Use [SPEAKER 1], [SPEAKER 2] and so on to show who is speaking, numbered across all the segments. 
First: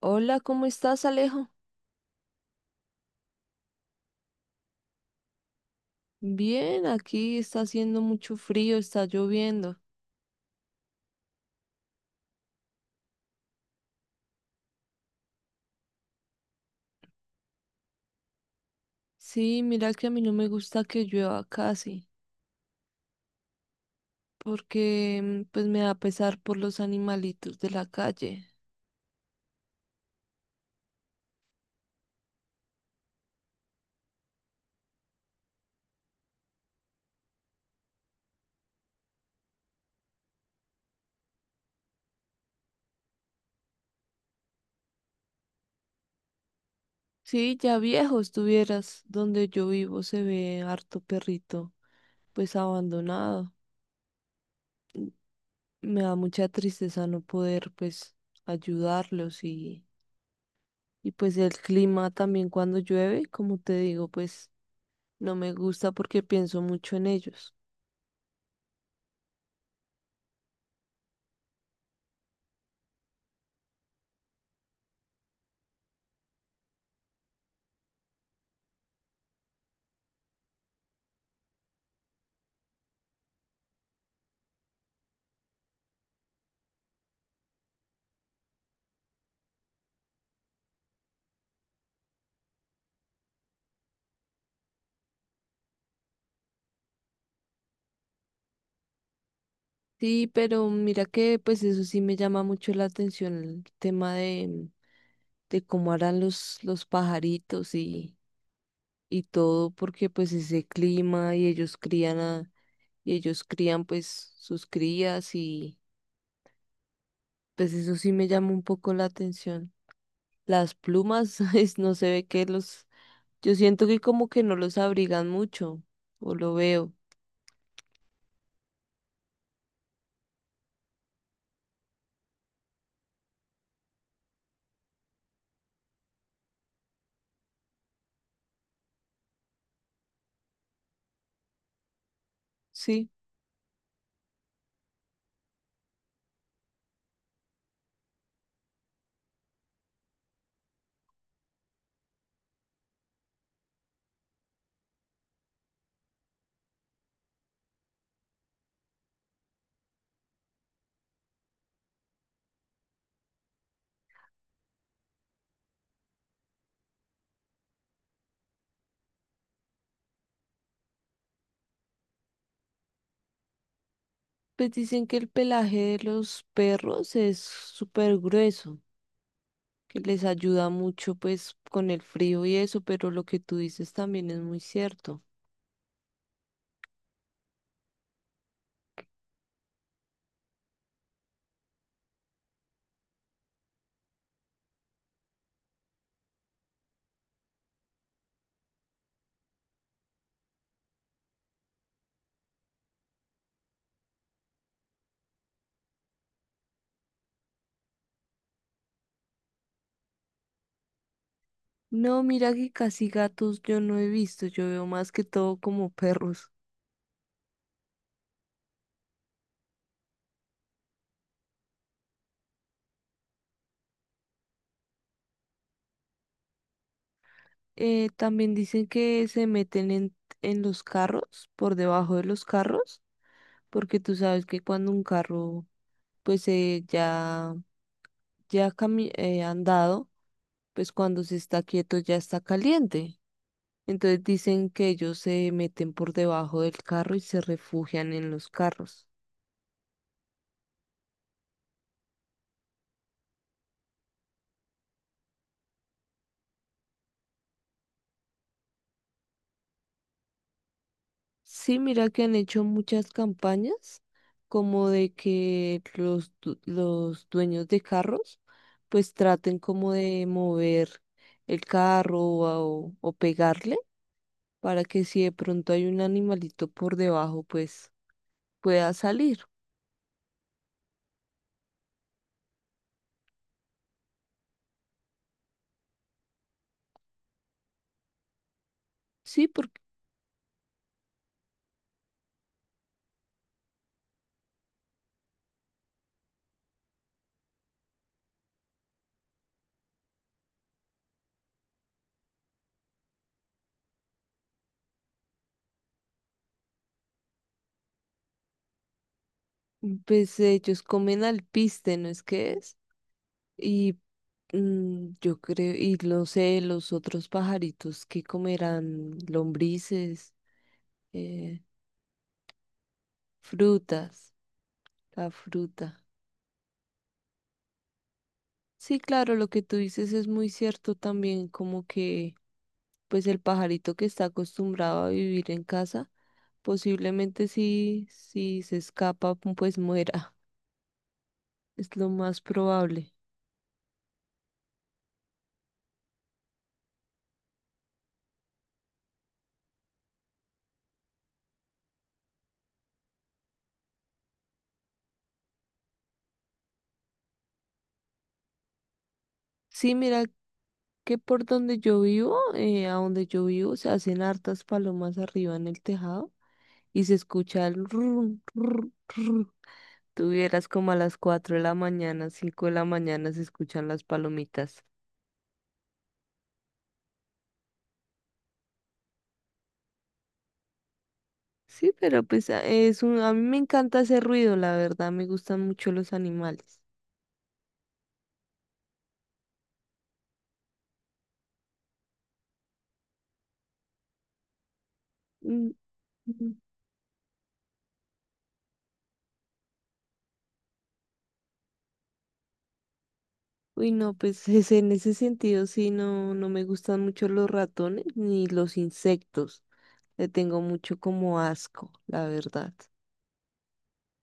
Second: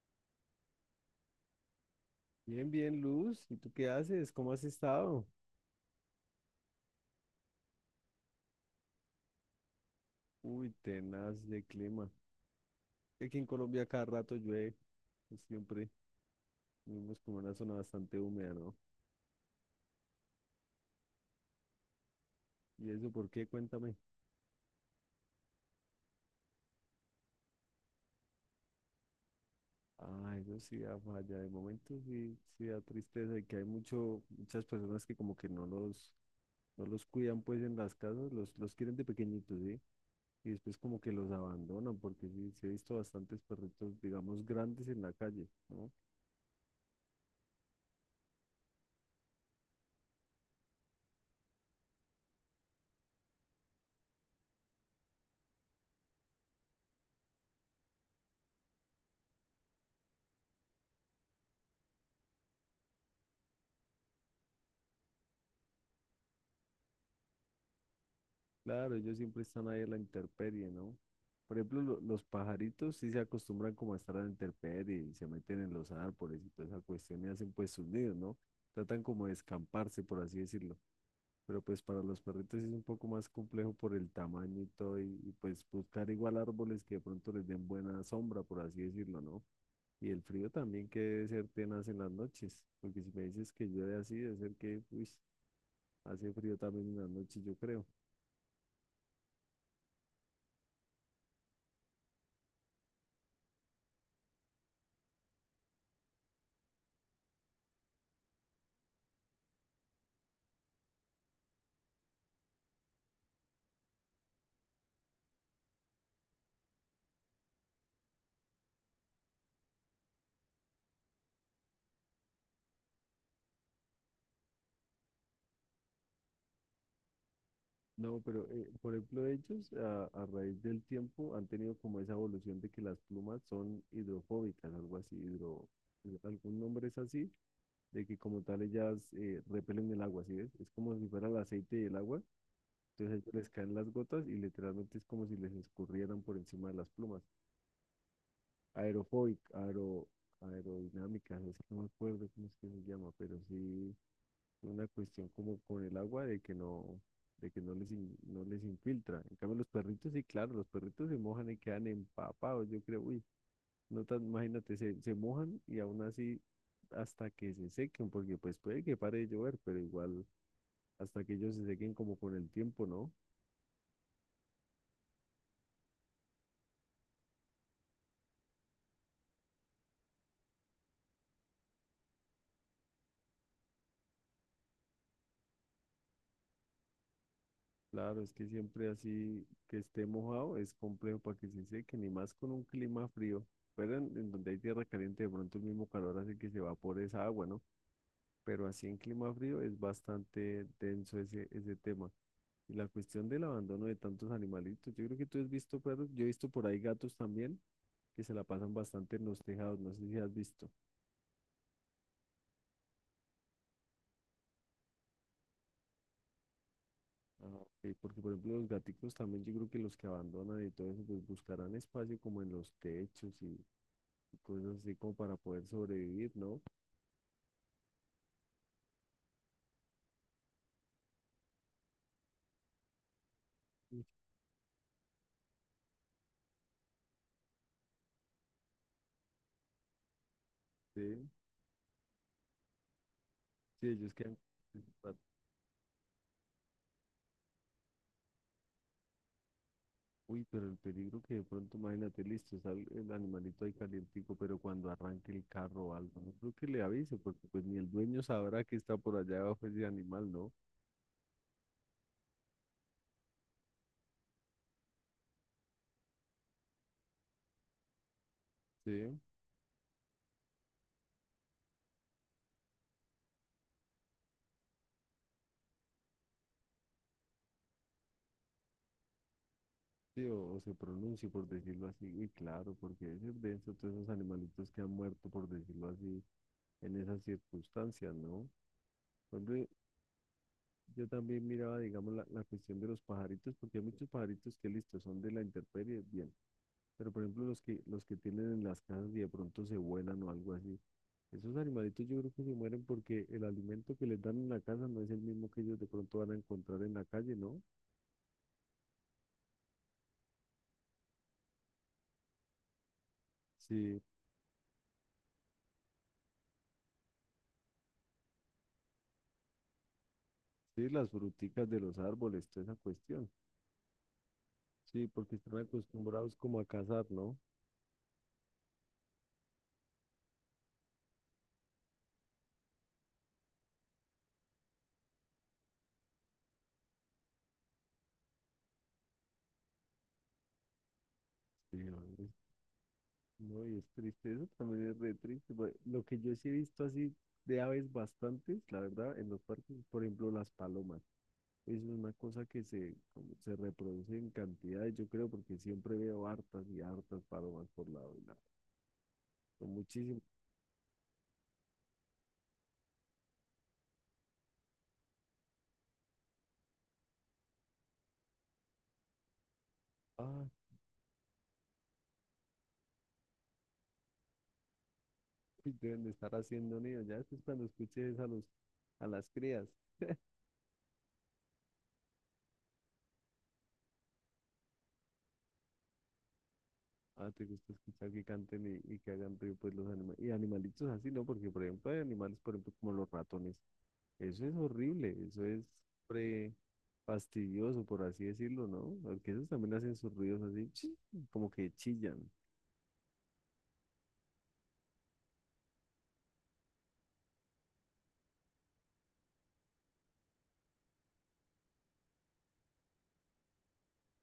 [SPEAKER 1] Hola, ¿cómo estás, Alejo?
[SPEAKER 2] Bien, bien, Luz. ¿Y tú qué haces? ¿Cómo has estado?
[SPEAKER 1] Bien, aquí está haciendo mucho frío, está lloviendo.
[SPEAKER 2] Uy, tenaz de clima. Aquí en Colombia cada rato llueve, pues siempre vivimos como en una zona bastante húmeda, ¿no?
[SPEAKER 1] Sí, mira que a mí no me gusta que llueva casi,
[SPEAKER 2] ¿Y eso por qué? Cuéntame.
[SPEAKER 1] porque pues me da pesar por los animalitos de la calle.
[SPEAKER 2] Ah, eso sí da falla. De momento sí, sí da tristeza y que hay mucho, muchas personas que como que no los cuidan pues en las casas, los quieren de pequeñitos, ¿sí? Y después como que los abandonan, porque sí, sí he visto bastantes perritos, digamos, grandes en la calle, ¿no?
[SPEAKER 1] Sí, ya viejo estuvieras, donde yo vivo se ve harto perrito, pues abandonado. Me da mucha tristeza no poder pues ayudarlos y pues el clima también cuando llueve, como te digo, pues no me gusta porque pienso mucho en ellos.
[SPEAKER 2] Claro, ellos siempre están ahí en la intemperie, ¿no? Por ejemplo, los pajaritos sí se acostumbran como a estar a la intemperie y se meten en los árboles y toda esa cuestión y hacen pues sus nidos, ¿no? Tratan como de escamparse, por así decirlo. Pero pues para los perritos sí es un poco más complejo por el tamaño y todo y pues buscar igual árboles que de pronto les den buena sombra, por así decirlo, ¿no? Y el frío también que debe ser tenaz en las noches, porque si me dices que llueve así, debe ser que, uy, hace frío también en las noches, yo creo.
[SPEAKER 1] Sí, pero mira que pues eso sí me llama mucho la atención, el tema de cómo harán los pajaritos y todo, porque pues ese clima y ellos crían a, y ellos crían pues sus crías y pues eso sí me llama un poco la atención. Las plumas, no se ve que los, yo siento que como que no los abrigan mucho, o lo veo,
[SPEAKER 2] No, pero por ejemplo ellos a raíz del tiempo han tenido como esa evolución de que las plumas son hidrofóbicas, algo así, algún nombre es así, de que como tal ellas repelen el agua, ¿sí ves? Es como si fuera el aceite y el agua,
[SPEAKER 1] sí.
[SPEAKER 2] entonces a ellos les caen las gotas y literalmente es como si les escurrieran por encima de las plumas. Aerofóbica, aero, Aerodinámicas, es que no me acuerdo cómo es que se llama, pero sí una cuestión como con el agua de que no les, no les infiltra. En cambio, los perritos, sí, claro, los perritos se mojan y quedan empapados, yo creo, uy, no tan, imagínate, se mojan y aún así hasta que se sequen, porque pues puede que pare de llover, pero igual hasta que ellos se sequen como con el tiempo, ¿no?
[SPEAKER 1] Pues dicen que el pelaje de los perros es súper grueso, que les ayuda mucho pues con el frío y eso, pero lo que tú dices también es muy cierto.
[SPEAKER 2] Claro, es que siempre así que esté mojado es complejo para que se sequen, y más con un clima frío. Pero en donde hay tierra caliente, de pronto el mismo calor hace que se evapore esa agua, ¿no? Pero así en clima frío es bastante denso ese tema. Y la cuestión del abandono de tantos animalitos, yo creo que tú has visto perros, yo he visto por ahí gatos también que se la pasan bastante en los tejados, no sé si has visto.
[SPEAKER 1] No, mira que casi gatos yo no he visto, yo veo más que todo como perros.
[SPEAKER 2] Ah, porque, por ejemplo, los gaticos también, yo creo que los que abandonan y todo eso, pues buscarán espacio como en los techos y cosas así como para poder sobrevivir, ¿no?
[SPEAKER 1] También dicen que se meten en los carros, por debajo de los carros, porque tú sabes que cuando un carro pues andado, pues cuando
[SPEAKER 2] Sí,
[SPEAKER 1] se está quieto ya está caliente.
[SPEAKER 2] sí, ellos
[SPEAKER 1] Entonces
[SPEAKER 2] quedan
[SPEAKER 1] dicen que
[SPEAKER 2] pues.
[SPEAKER 1] ellos se meten por debajo del carro y se refugian en los carros.
[SPEAKER 2] Uy, pero el peligro que de pronto, imagínate, listo, sale el animalito ahí calientico, pero cuando arranque el carro o algo, no creo que le avise, porque pues ni el dueño sabrá que está por allá abajo ese animal, ¿no?
[SPEAKER 1] Sí, mira que han hecho muchas campañas como de que los dueños de carros pues
[SPEAKER 2] Sí,
[SPEAKER 1] traten como de mover el carro o pegarle para que si de pronto hay un animalito por debajo pues pueda salir.
[SPEAKER 2] sí, o se pronuncie, por decirlo así, y claro, porque es denso todos esos animalitos que han muerto, por decirlo así, en esas circunstancias, ¿no? Por
[SPEAKER 1] Sí,
[SPEAKER 2] ejemplo,
[SPEAKER 1] porque
[SPEAKER 2] yo también miraba, digamos, la cuestión de los pajaritos, porque hay muchos pajaritos que, listo, son de la intemperie, bien, pero por ejemplo, los que tienen en las casas y de pronto se vuelan o algo así. Esos animalitos yo creo que se mueren porque el alimento que les dan en la casa no es el mismo que ellos de pronto van a encontrar en la calle, ¿no?
[SPEAKER 1] pues ellos comen alpiste, ¿no es que es? Y
[SPEAKER 2] Sí,
[SPEAKER 1] yo creo, y no sé, los otros pajaritos que comerán lombrices,
[SPEAKER 2] sí, las
[SPEAKER 1] eh,
[SPEAKER 2] fruticas de los árboles, toda esa cuestión.
[SPEAKER 1] frutas,
[SPEAKER 2] Sí,
[SPEAKER 1] la
[SPEAKER 2] porque están
[SPEAKER 1] fruta.
[SPEAKER 2] acostumbrados como a cazar, ¿no?
[SPEAKER 1] Sí, claro, lo que tú dices es muy cierto también, como que pues el pajarito que está acostumbrado a vivir en casa, posiblemente si se escapa, pues muera.
[SPEAKER 2] Sí,
[SPEAKER 1] Es
[SPEAKER 2] no,
[SPEAKER 1] lo
[SPEAKER 2] es-
[SPEAKER 1] más probable.
[SPEAKER 2] no, y es triste, eso también es re triste. Pues, lo que yo sí he visto así de aves bastantes, la verdad, en los parques, por ejemplo, las palomas. Es una cosa que se, como se reproduce en cantidades, yo creo, porque siempre veo hartas y hartas palomas por lado y lado. Son
[SPEAKER 1] Sí,
[SPEAKER 2] muchísimas.
[SPEAKER 1] mira que por donde yo vivo, se hacen hartas palomas arriba en el tejado, y se escucha el rum, rum, rum. Tú como a las 4 de la mañana, 5 de la mañana se escuchan las palomitas.
[SPEAKER 2] Uy, deben de estar haciendo nido. Ya después cuando escuches a a las crías,
[SPEAKER 1] Sí, pero pues a mí me encanta ese ruido, la verdad, me gustan mucho los animales.
[SPEAKER 2] ah, te gusta escuchar que canten y que hagan ruido pues los animales. Y animalitos así, ¿no? Porque por ejemplo hay animales, por ejemplo, como los ratones. Eso es horrible, eso es
[SPEAKER 1] Mm,
[SPEAKER 2] pre
[SPEAKER 1] mm.
[SPEAKER 2] fastidioso, por así decirlo, ¿no? Porque esos también hacen sus ruidos así, chi, como que chillan.
[SPEAKER 1] Uy, no, pues en ese sentido sí, no, no me gustan mucho los ratones ni los insectos. Le tengo mucho como asco, la verdad.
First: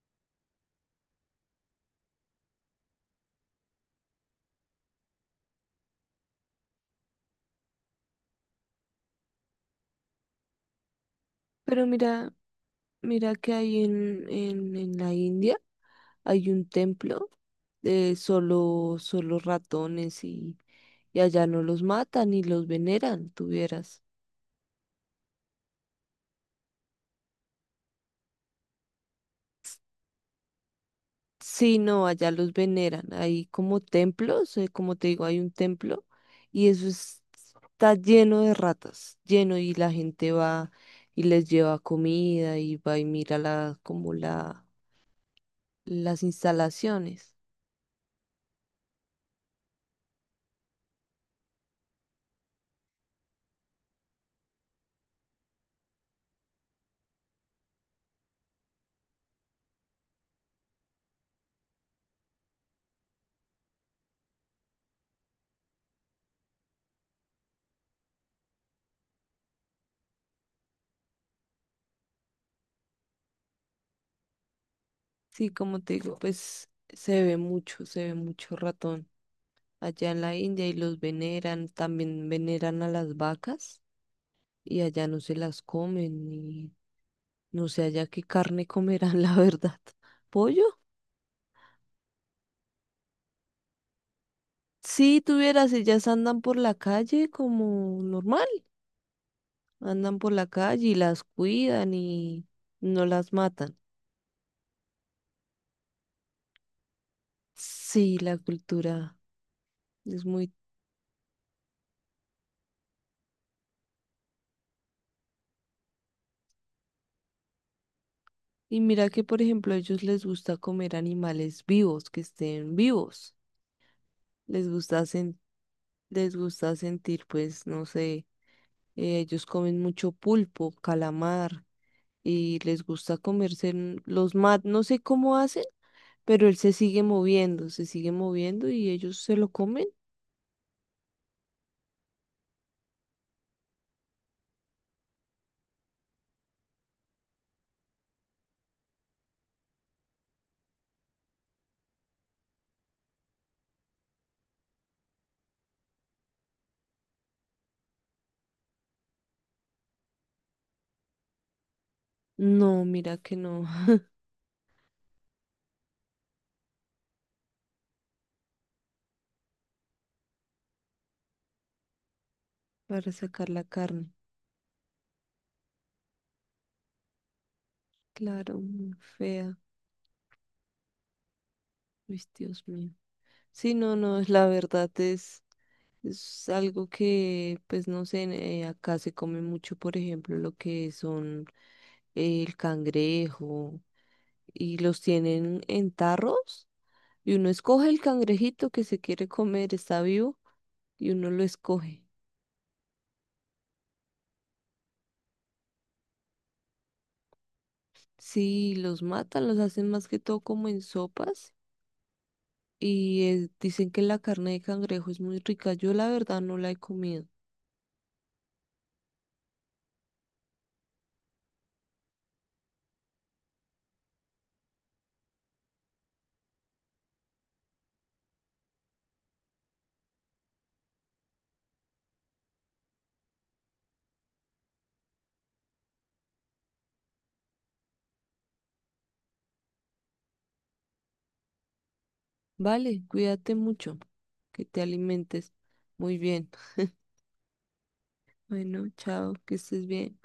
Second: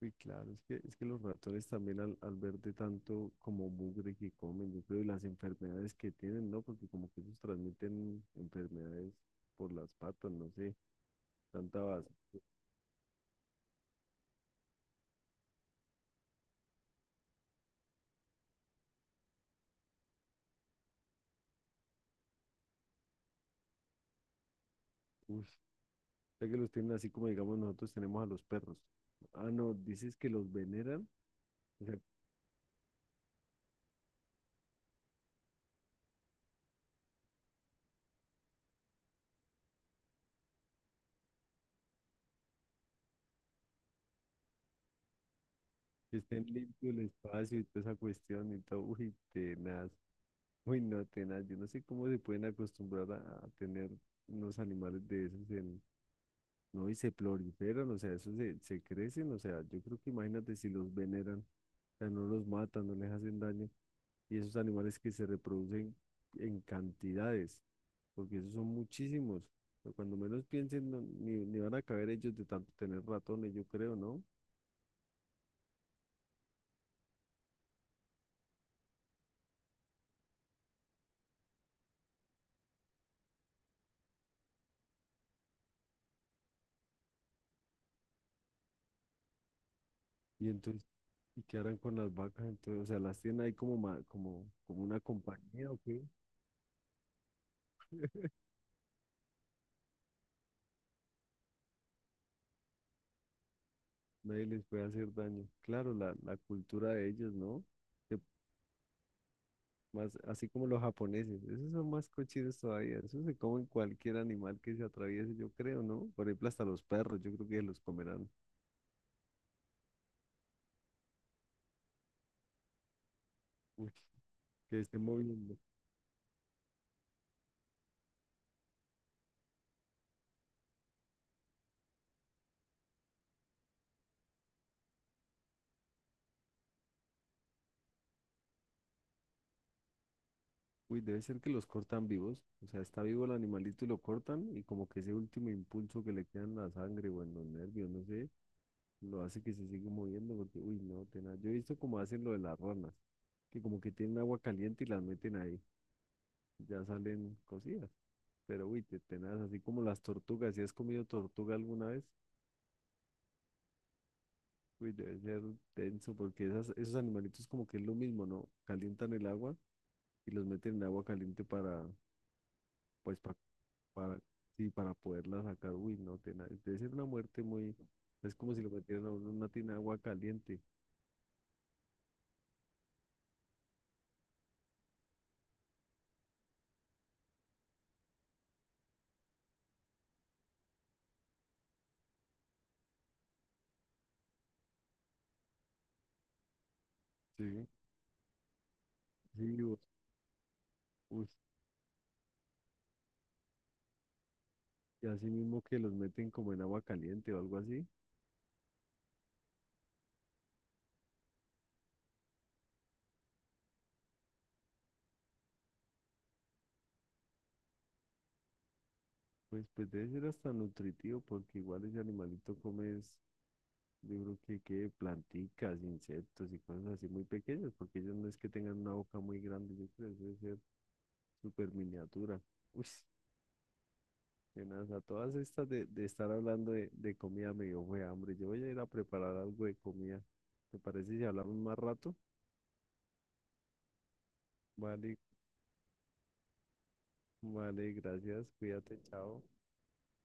[SPEAKER 2] Uy, claro, es que los ratones también al ver de tanto como mugre que comen, yo creo, y las enfermedades que tienen, ¿no? Porque como que ellos transmiten enfermedades por las patas, no sé, tanta
[SPEAKER 1] Pero
[SPEAKER 2] base.
[SPEAKER 1] mira, mira que hay en la India hay un templo de solo ratones y allá no los matan y los veneran, tuvieras.
[SPEAKER 2] Uf, sé que los tienen así como digamos nosotros tenemos a los perros. Ah, no, dices que los veneran,
[SPEAKER 1] Sí,
[SPEAKER 2] o sea,
[SPEAKER 1] no, allá los veneran. Hay como templos, como te digo, hay un templo y está lleno de ratas, lleno y la gente va y les lleva comida y va y mira
[SPEAKER 2] que
[SPEAKER 1] las
[SPEAKER 2] estén limpios el
[SPEAKER 1] instalaciones.
[SPEAKER 2] espacio y toda esa cuestión y todo, uy, tenaz, uy, no, tenaz, yo no sé cómo se pueden acostumbrar a tener unos animales de esos, ¿no? Y se proliferan, o sea, se crecen, o sea, yo creo que imagínate si los veneran, o sea, no los matan, no les hacen daño, y esos animales que se reproducen en cantidades, porque esos son muchísimos, pero cuando menos piensen, ni van a caber ellos de tanto tener ratones, yo creo, ¿no?
[SPEAKER 1] Sí, como te digo, pues se ve mucho ratón. Allá en la India y los veneran, también veneran a las vacas y allá no se las comen y no sé allá qué carne comerán, la verdad.
[SPEAKER 2] Y
[SPEAKER 1] ¿Pollo?
[SPEAKER 2] entonces, y qué harán con las vacas, entonces, o sea, las tienen ahí como una
[SPEAKER 1] Sí,
[SPEAKER 2] compañía,
[SPEAKER 1] tuvieras,
[SPEAKER 2] ¿o qué?
[SPEAKER 1] ellas andan por la calle como normal, andan por la calle y las cuidan y no las matan.
[SPEAKER 2] Nadie les puede hacer daño. Claro, la cultura de ellos, ¿no?
[SPEAKER 1] Sí,
[SPEAKER 2] Se
[SPEAKER 1] la cultura
[SPEAKER 2] más,
[SPEAKER 1] es
[SPEAKER 2] así
[SPEAKER 1] muy...
[SPEAKER 2] como los japoneses, esos son más cochinos todavía, esos se comen cualquier animal que se atraviese, yo creo, ¿no? Por ejemplo, hasta los perros, yo creo que los comerán.
[SPEAKER 1] Y mira que, por ejemplo, a ellos les gusta comer animales vivos, que estén vivos.
[SPEAKER 2] Uy,
[SPEAKER 1] Les
[SPEAKER 2] que estén
[SPEAKER 1] gusta,
[SPEAKER 2] moviendo.
[SPEAKER 1] les gusta sentir, pues, no sé, ellos comen mucho pulpo, calamar, y les gusta comerse en- los mat, no sé cómo hacen, pero él se sigue moviendo y ellos se lo comen.
[SPEAKER 2] Uy, debe ser que los cortan vivos, o sea, está vivo el animalito y lo cortan y como que ese último impulso que le queda en la sangre o en los nervios, no sé, lo hace que se siga moviendo porque, uy, no, tenaz. Yo he visto como hacen lo de las ranas, que como que tienen agua caliente y las meten ahí, ya salen cocidas, pero uy, tenaz, así como las tortugas, ¿si has comido tortuga alguna vez?
[SPEAKER 1] No, mira que no,
[SPEAKER 2] Uy, debe ser denso porque esas, esos animalitos como que es lo mismo, ¿no? Calientan el agua y los meten en agua caliente para,
[SPEAKER 1] para
[SPEAKER 2] pues, pa-
[SPEAKER 1] sacar la carne.
[SPEAKER 2] para, sí, para poderla sacar. Uy, no, debe ser una muerte muy, es como
[SPEAKER 1] Claro,
[SPEAKER 2] si lo
[SPEAKER 1] muy
[SPEAKER 2] metieran a uno en una
[SPEAKER 1] fea.
[SPEAKER 2] tina de agua caliente.
[SPEAKER 1] Uy, Dios mío. Sí, no, no, es la verdad es algo que, pues no sé, acá se come mucho, por ejemplo, lo que son el cangrejo y los tienen en tarros. Y uno
[SPEAKER 2] Sí.
[SPEAKER 1] escoge el cangrejito que se quiere
[SPEAKER 2] Sí,
[SPEAKER 1] comer, está vivo, y
[SPEAKER 2] uy,
[SPEAKER 1] uno lo escoge.
[SPEAKER 2] y así mismo que los meten como en agua caliente o algo así,
[SPEAKER 1] Sí, los matan, los hacen más que todo como en sopas. Y dicen que la carne de cangrejo es muy rica. Yo la verdad no la he comido.
[SPEAKER 2] pues debe ser hasta nutritivo porque igual ese animalito come. Yo creo que planticas, insectos y cosas así muy pequeñas, porque ellos no es que tengan una boca muy grande, yo creo que debe ser súper miniatura. Uy, a todas estas de estar hablando de comida me dio fue hambre. Yo voy a ir a preparar algo de comida. ¿Te parece si hablamos más rato?
[SPEAKER 1] Vale, cuídate mucho, que te
[SPEAKER 2] Vale,
[SPEAKER 1] alimentes muy bien.
[SPEAKER 2] vale, gracias,
[SPEAKER 1] Bueno,
[SPEAKER 2] cuídate,
[SPEAKER 1] chao,
[SPEAKER 2] chao.
[SPEAKER 1] que estés bien.